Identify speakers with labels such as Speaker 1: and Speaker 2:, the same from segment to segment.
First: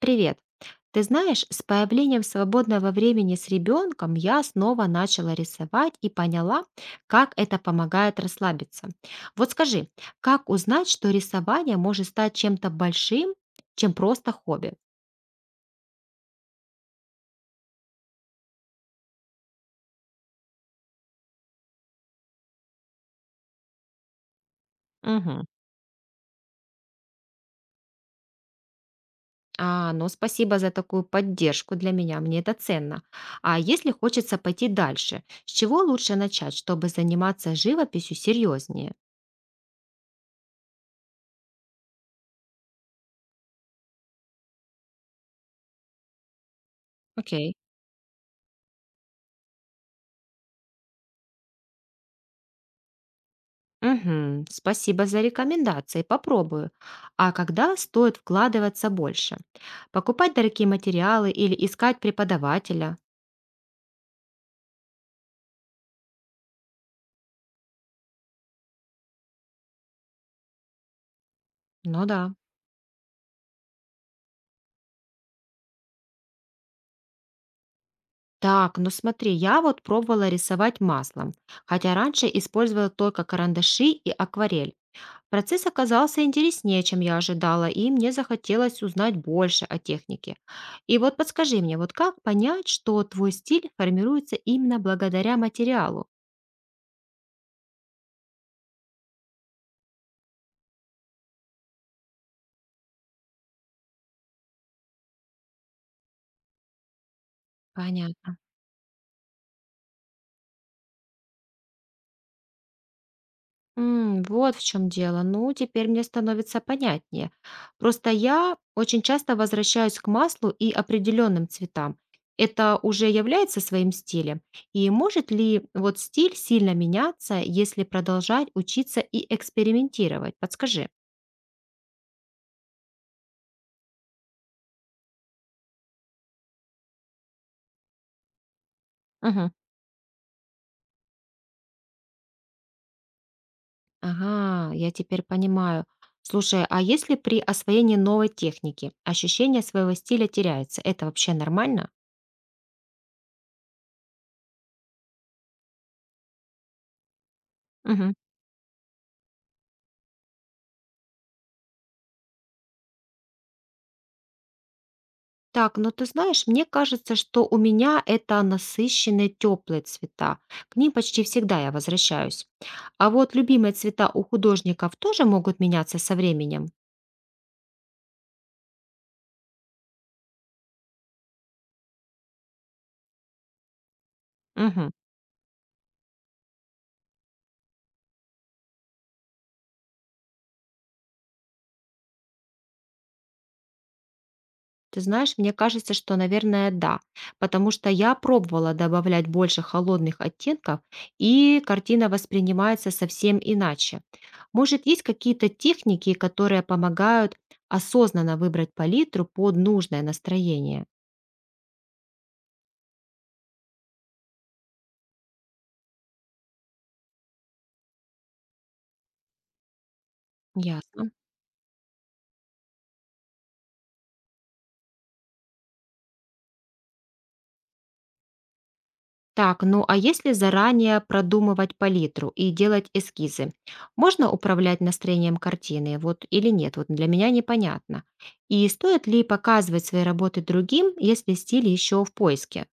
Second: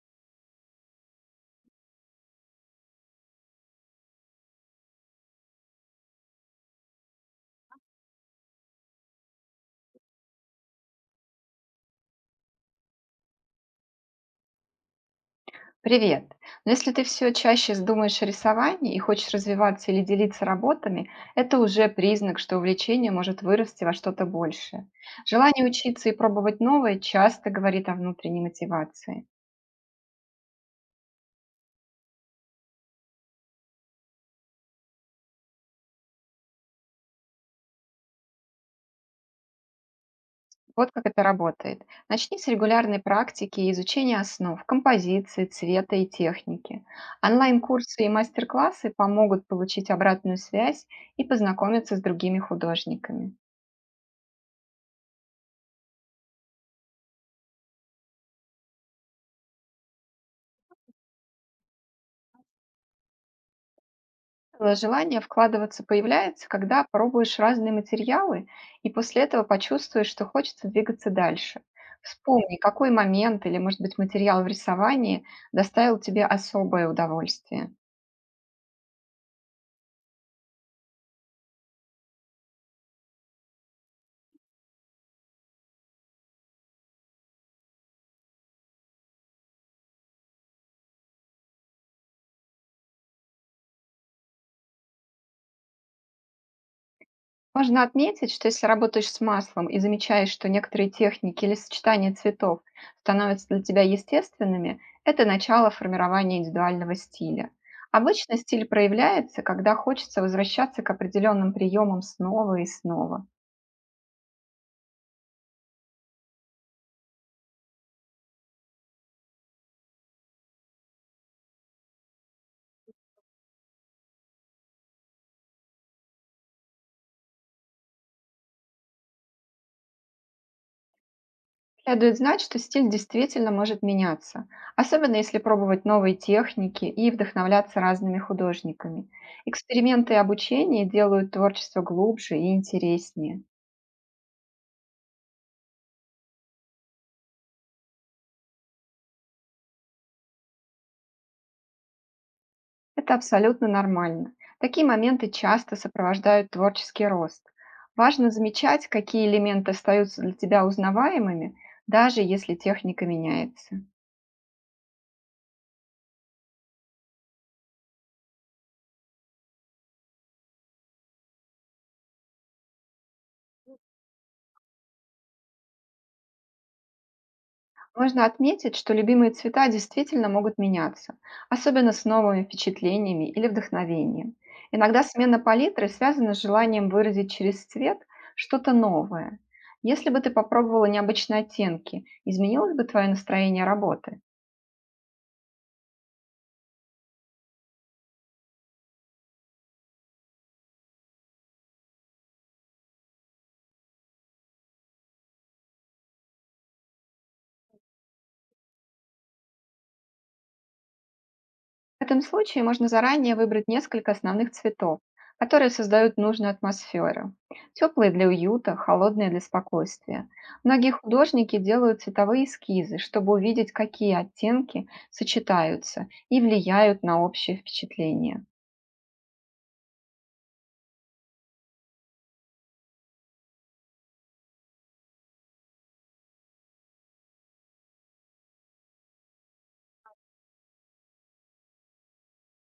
Speaker 1: Привет. Ты знаешь, с появлением свободного времени с ребенком я снова начала рисовать и поняла, как это помогает расслабиться. Вот скажи, как узнать, что рисование может стать чем-то большим, чем просто хобби?
Speaker 2: Привет! Но если ты все чаще думаешь о рисовании и хочешь развиваться или делиться работами, это уже признак, что увлечение может вырасти во что-то большее.
Speaker 1: Мгм.
Speaker 2: Желание учиться и пробовать новое часто говорит о внутренней мотивации.
Speaker 1: А, ну спасибо за такую поддержку для меня, мне это ценно. А если хочется пойти дальше, с чего лучше начать, чтобы заниматься живописью серьезнее?
Speaker 2: Вот как это работает. Начни с регулярной практики и изучения основ, композиции, цвета и техники.
Speaker 1: Окей.
Speaker 2: Онлайн-курсы и мастер-классы помогут получить обратную связь и познакомиться с другими художниками.
Speaker 1: Мгм. Спасибо за рекомендации, попробую. А когда стоит вкладываться больше? Покупать дорогие материалы или искать преподавателя?
Speaker 2: Желание вкладываться появляется, когда пробуешь разные материалы, и после этого почувствуешь, что хочется двигаться дальше.
Speaker 1: Ну да.
Speaker 2: Вспомни, какой момент или, может быть, материал в рисовании доставил тебе особое удовольствие.
Speaker 1: Так, ну смотри, я вот пробовала рисовать маслом, хотя раньше использовала только карандаши и акварель. Процесс оказался интереснее, чем я ожидала, и мне захотелось узнать больше о технике. И вот подскажи мне, вот как понять, что твой стиль формируется именно благодаря материалу?
Speaker 2: Важно отметить, что если работаешь с маслом и замечаешь, что некоторые техники или сочетания цветов становятся для тебя естественными, это начало формирования индивидуального стиля. Обычно
Speaker 1: Понятно.
Speaker 2: стиль проявляется, когда хочется возвращаться к определенным приемам снова и снова.
Speaker 1: М, вот в чем дело. Ну, теперь мне становится понятнее. Просто я очень часто возвращаюсь к маслу и определенным цветам. Это уже является своим стилем? И может ли вот стиль сильно меняться, если продолжать учиться и экспериментировать? Подскажи.
Speaker 2: Следует знать, что стиль действительно может меняться, особенно если пробовать новые техники и вдохновляться разными художниками.
Speaker 1: Мгм.
Speaker 2: Эксперименты и обучение делают творчество глубже и интереснее.
Speaker 1: Ага, я теперь понимаю. Слушай, а если при освоении новой техники ощущение своего стиля теряется, это вообще нормально?
Speaker 2: Это абсолютно нормально. Такие моменты часто сопровождают творческий рост.
Speaker 1: Мгм.
Speaker 2: Важно замечать, какие элементы остаются для тебя узнаваемыми, даже если техника меняется.
Speaker 1: Так, но ты знаешь, мне кажется, что у меня это насыщенные теплые цвета. К ним почти всегда я возвращаюсь. А вот любимые цвета у художников тоже могут меняться со временем.
Speaker 2: Можно отметить, что любимые цвета действительно могут меняться, особенно с новыми впечатлениями или вдохновением.
Speaker 1: Мгм.
Speaker 2: Иногда смена палитры связана с желанием выразить через цвет что-то новое. Если бы ты попробовала необычные оттенки, изменилось бы твое настроение работы?
Speaker 1: Ты знаешь, мне кажется, что, наверное, да, потому что я пробовала добавлять больше холодных оттенков, и картина воспринимается совсем иначе. Может, есть какие-то техники, которые помогают осознанно выбрать палитру под нужное настроение?
Speaker 2: В этом случае можно заранее выбрать несколько основных цветов, которые создают нужную атмосферу. Теплые для уюта, холодные для спокойствия. Многие
Speaker 1: Ясно.
Speaker 2: художники делают цветовые эскизы, чтобы увидеть, какие оттенки сочетаются и влияют на общее впечатление.
Speaker 1: Так, ну а если заранее продумывать палитру и делать эскизы, можно управлять настроением картины, вот или нет? Вот для меня непонятно. И стоит ли показывать свои работы другим, если стиль еще в поиске?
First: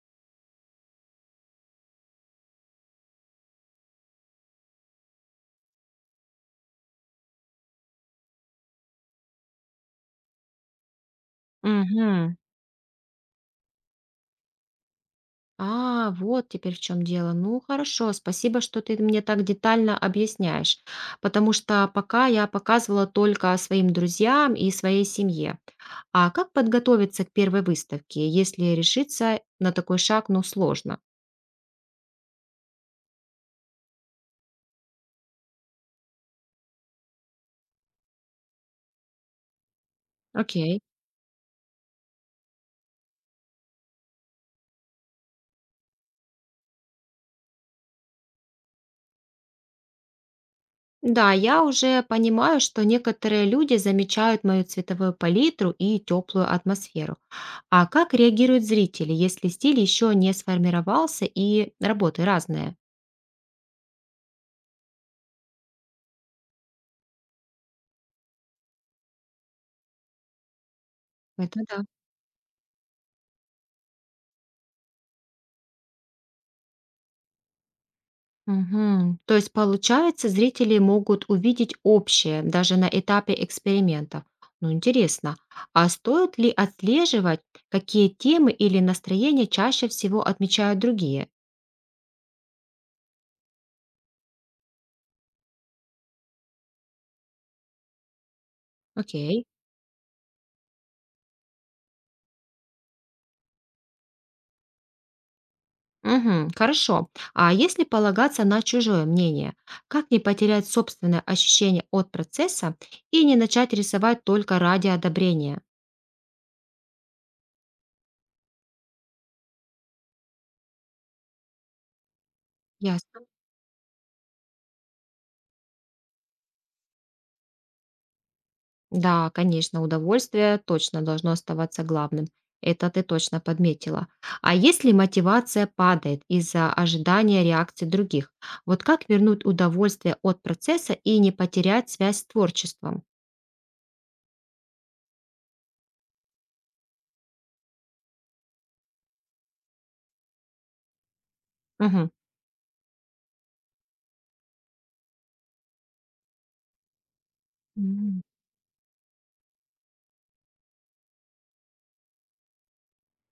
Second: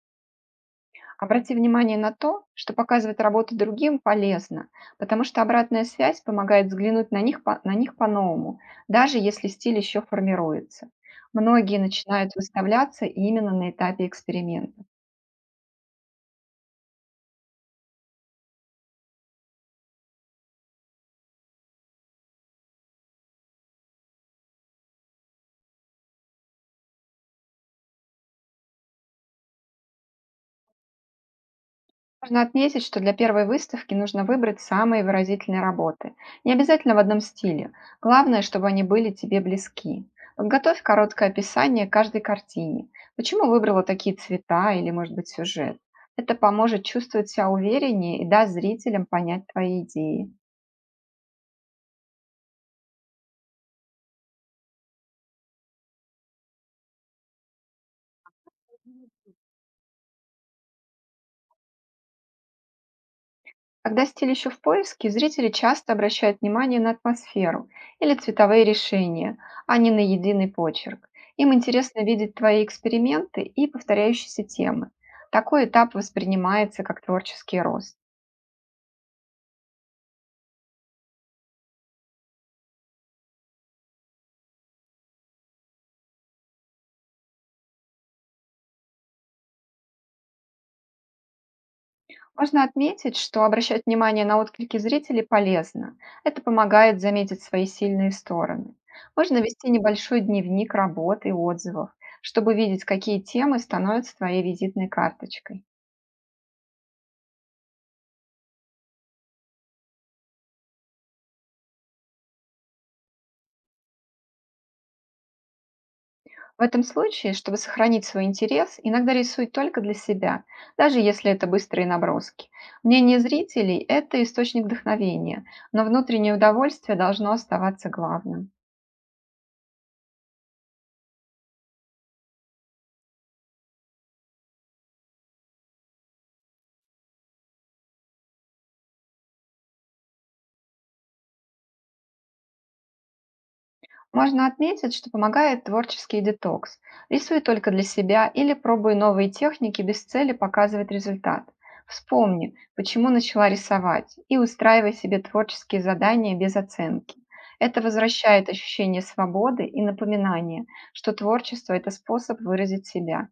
Speaker 2: Обрати внимание на то, что показывать работу другим полезно, потому что обратная связь помогает взглянуть на них, на них по-новому, даже если стиль еще формируется. Многие начинают
Speaker 1: Угу.
Speaker 2: выставляться именно на этапе эксперимента.
Speaker 1: А, вот теперь в чем дело. Ну, хорошо, спасибо, что ты мне так детально объясняешь, потому что пока я показывала только своим друзьям и своей семье. А как подготовиться к первой выставке, если решиться на такой шаг, ну, сложно?
Speaker 2: Можно отметить, что для первой выставки нужно выбрать самые выразительные работы. Не обязательно в одном стиле. Главное, чтобы они были тебе близки.
Speaker 1: Окей.
Speaker 2: Подготовь короткое описание каждой картине. Почему выбрала такие цвета или, может быть, сюжет? Это поможет чувствовать себя увереннее и даст зрителям понять твои идеи.
Speaker 1: Да, я уже понимаю, что некоторые люди замечают мою цветовую палитру и теплую атмосферу. А как реагируют зрители, если стиль еще не сформировался и работы разные?
Speaker 2: Когда стиль еще в поиске, зрители часто обращают внимание на атмосферу или цветовые решения, а не на единый почерк. Им
Speaker 1: Это да.
Speaker 2: интересно видеть твои эксперименты и повторяющиеся темы. Такой этап воспринимается как творческий рост.
Speaker 1: Мгм. То есть, получается, зрители могут увидеть общее даже на этапе эксперимента. Ну, интересно. А стоит ли отслеживать, какие темы или настроения чаще всего отмечают другие?
Speaker 2: Можно отметить, что обращать внимание на отклики зрителей полезно. Это помогает заметить свои сильные стороны. Можно
Speaker 1: Окей.
Speaker 2: вести небольшой дневник работ и отзывов, чтобы видеть, какие темы становятся твоей визитной карточкой.
Speaker 1: Мгм. Хорошо. А если полагаться на чужое мнение, как не потерять собственное ощущение от процесса и не начать рисовать только ради одобрения?
Speaker 2: В этом случае, чтобы сохранить свой интерес, иногда рисуй только для себя, даже если это быстрые наброски. Мнение
Speaker 1: Ясно.
Speaker 2: зрителей– это источник вдохновения, но внутреннее удовольствие должно оставаться главным.
Speaker 1: Да, конечно, удовольствие точно должно оставаться главным. Это ты точно подметила. А если мотивация падает из-за ожидания реакции других, вот как вернуть удовольствие от процесса и не потерять связь с творчеством?
Speaker 2: Можно отметить, что помогает творческий детокс. Рисуй только для себя или пробуй новые техники без цели показывать результат.
Speaker 1: Мгм.
Speaker 2: Вспомни, почему начала рисовать, и устраивай себе творческие задания без оценки. Это
Speaker 1: М.
Speaker 2: возвращает ощущение свободы и напоминание, что творчество– это способ выразить себя.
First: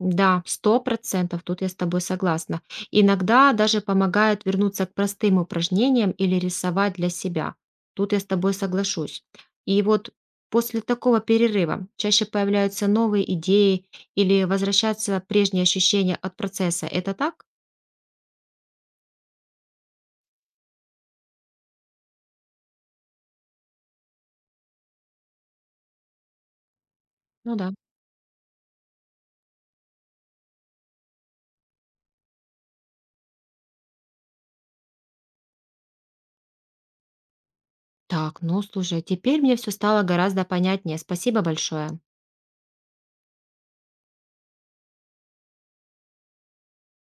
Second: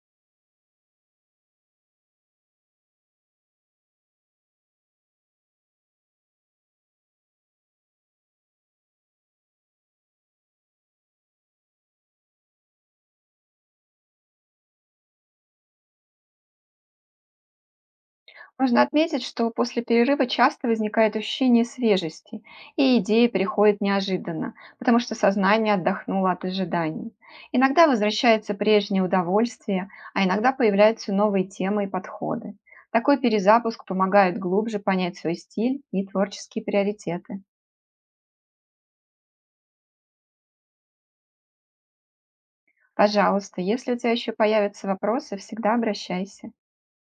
Speaker 1: Да, 100%. Тут я с тобой согласна. Иногда даже помогает вернуться к простым упражнениям или рисовать для себя. Тут я с тобой соглашусь. И вот после такого перерыва чаще появляются новые идеи или возвращаются прежние ощущения от процесса. Это так?
Speaker 2: Важно отметить, что после перерыва часто возникает ощущение свежести, и идеи приходят неожиданно, потому что сознание отдохнуло от ожиданий.
Speaker 1: Ну да.
Speaker 2: Иногда возвращается прежнее удовольствие, а иногда появляются новые темы и подходы. Такой перезапуск помогает глубже понять свой стиль и творческие приоритеты.
Speaker 1: Так, ну слушай, теперь мне все стало гораздо понятнее. Спасибо большое.
Speaker 2: Пожалуйста, если у тебя еще появятся вопросы, всегда обращайся.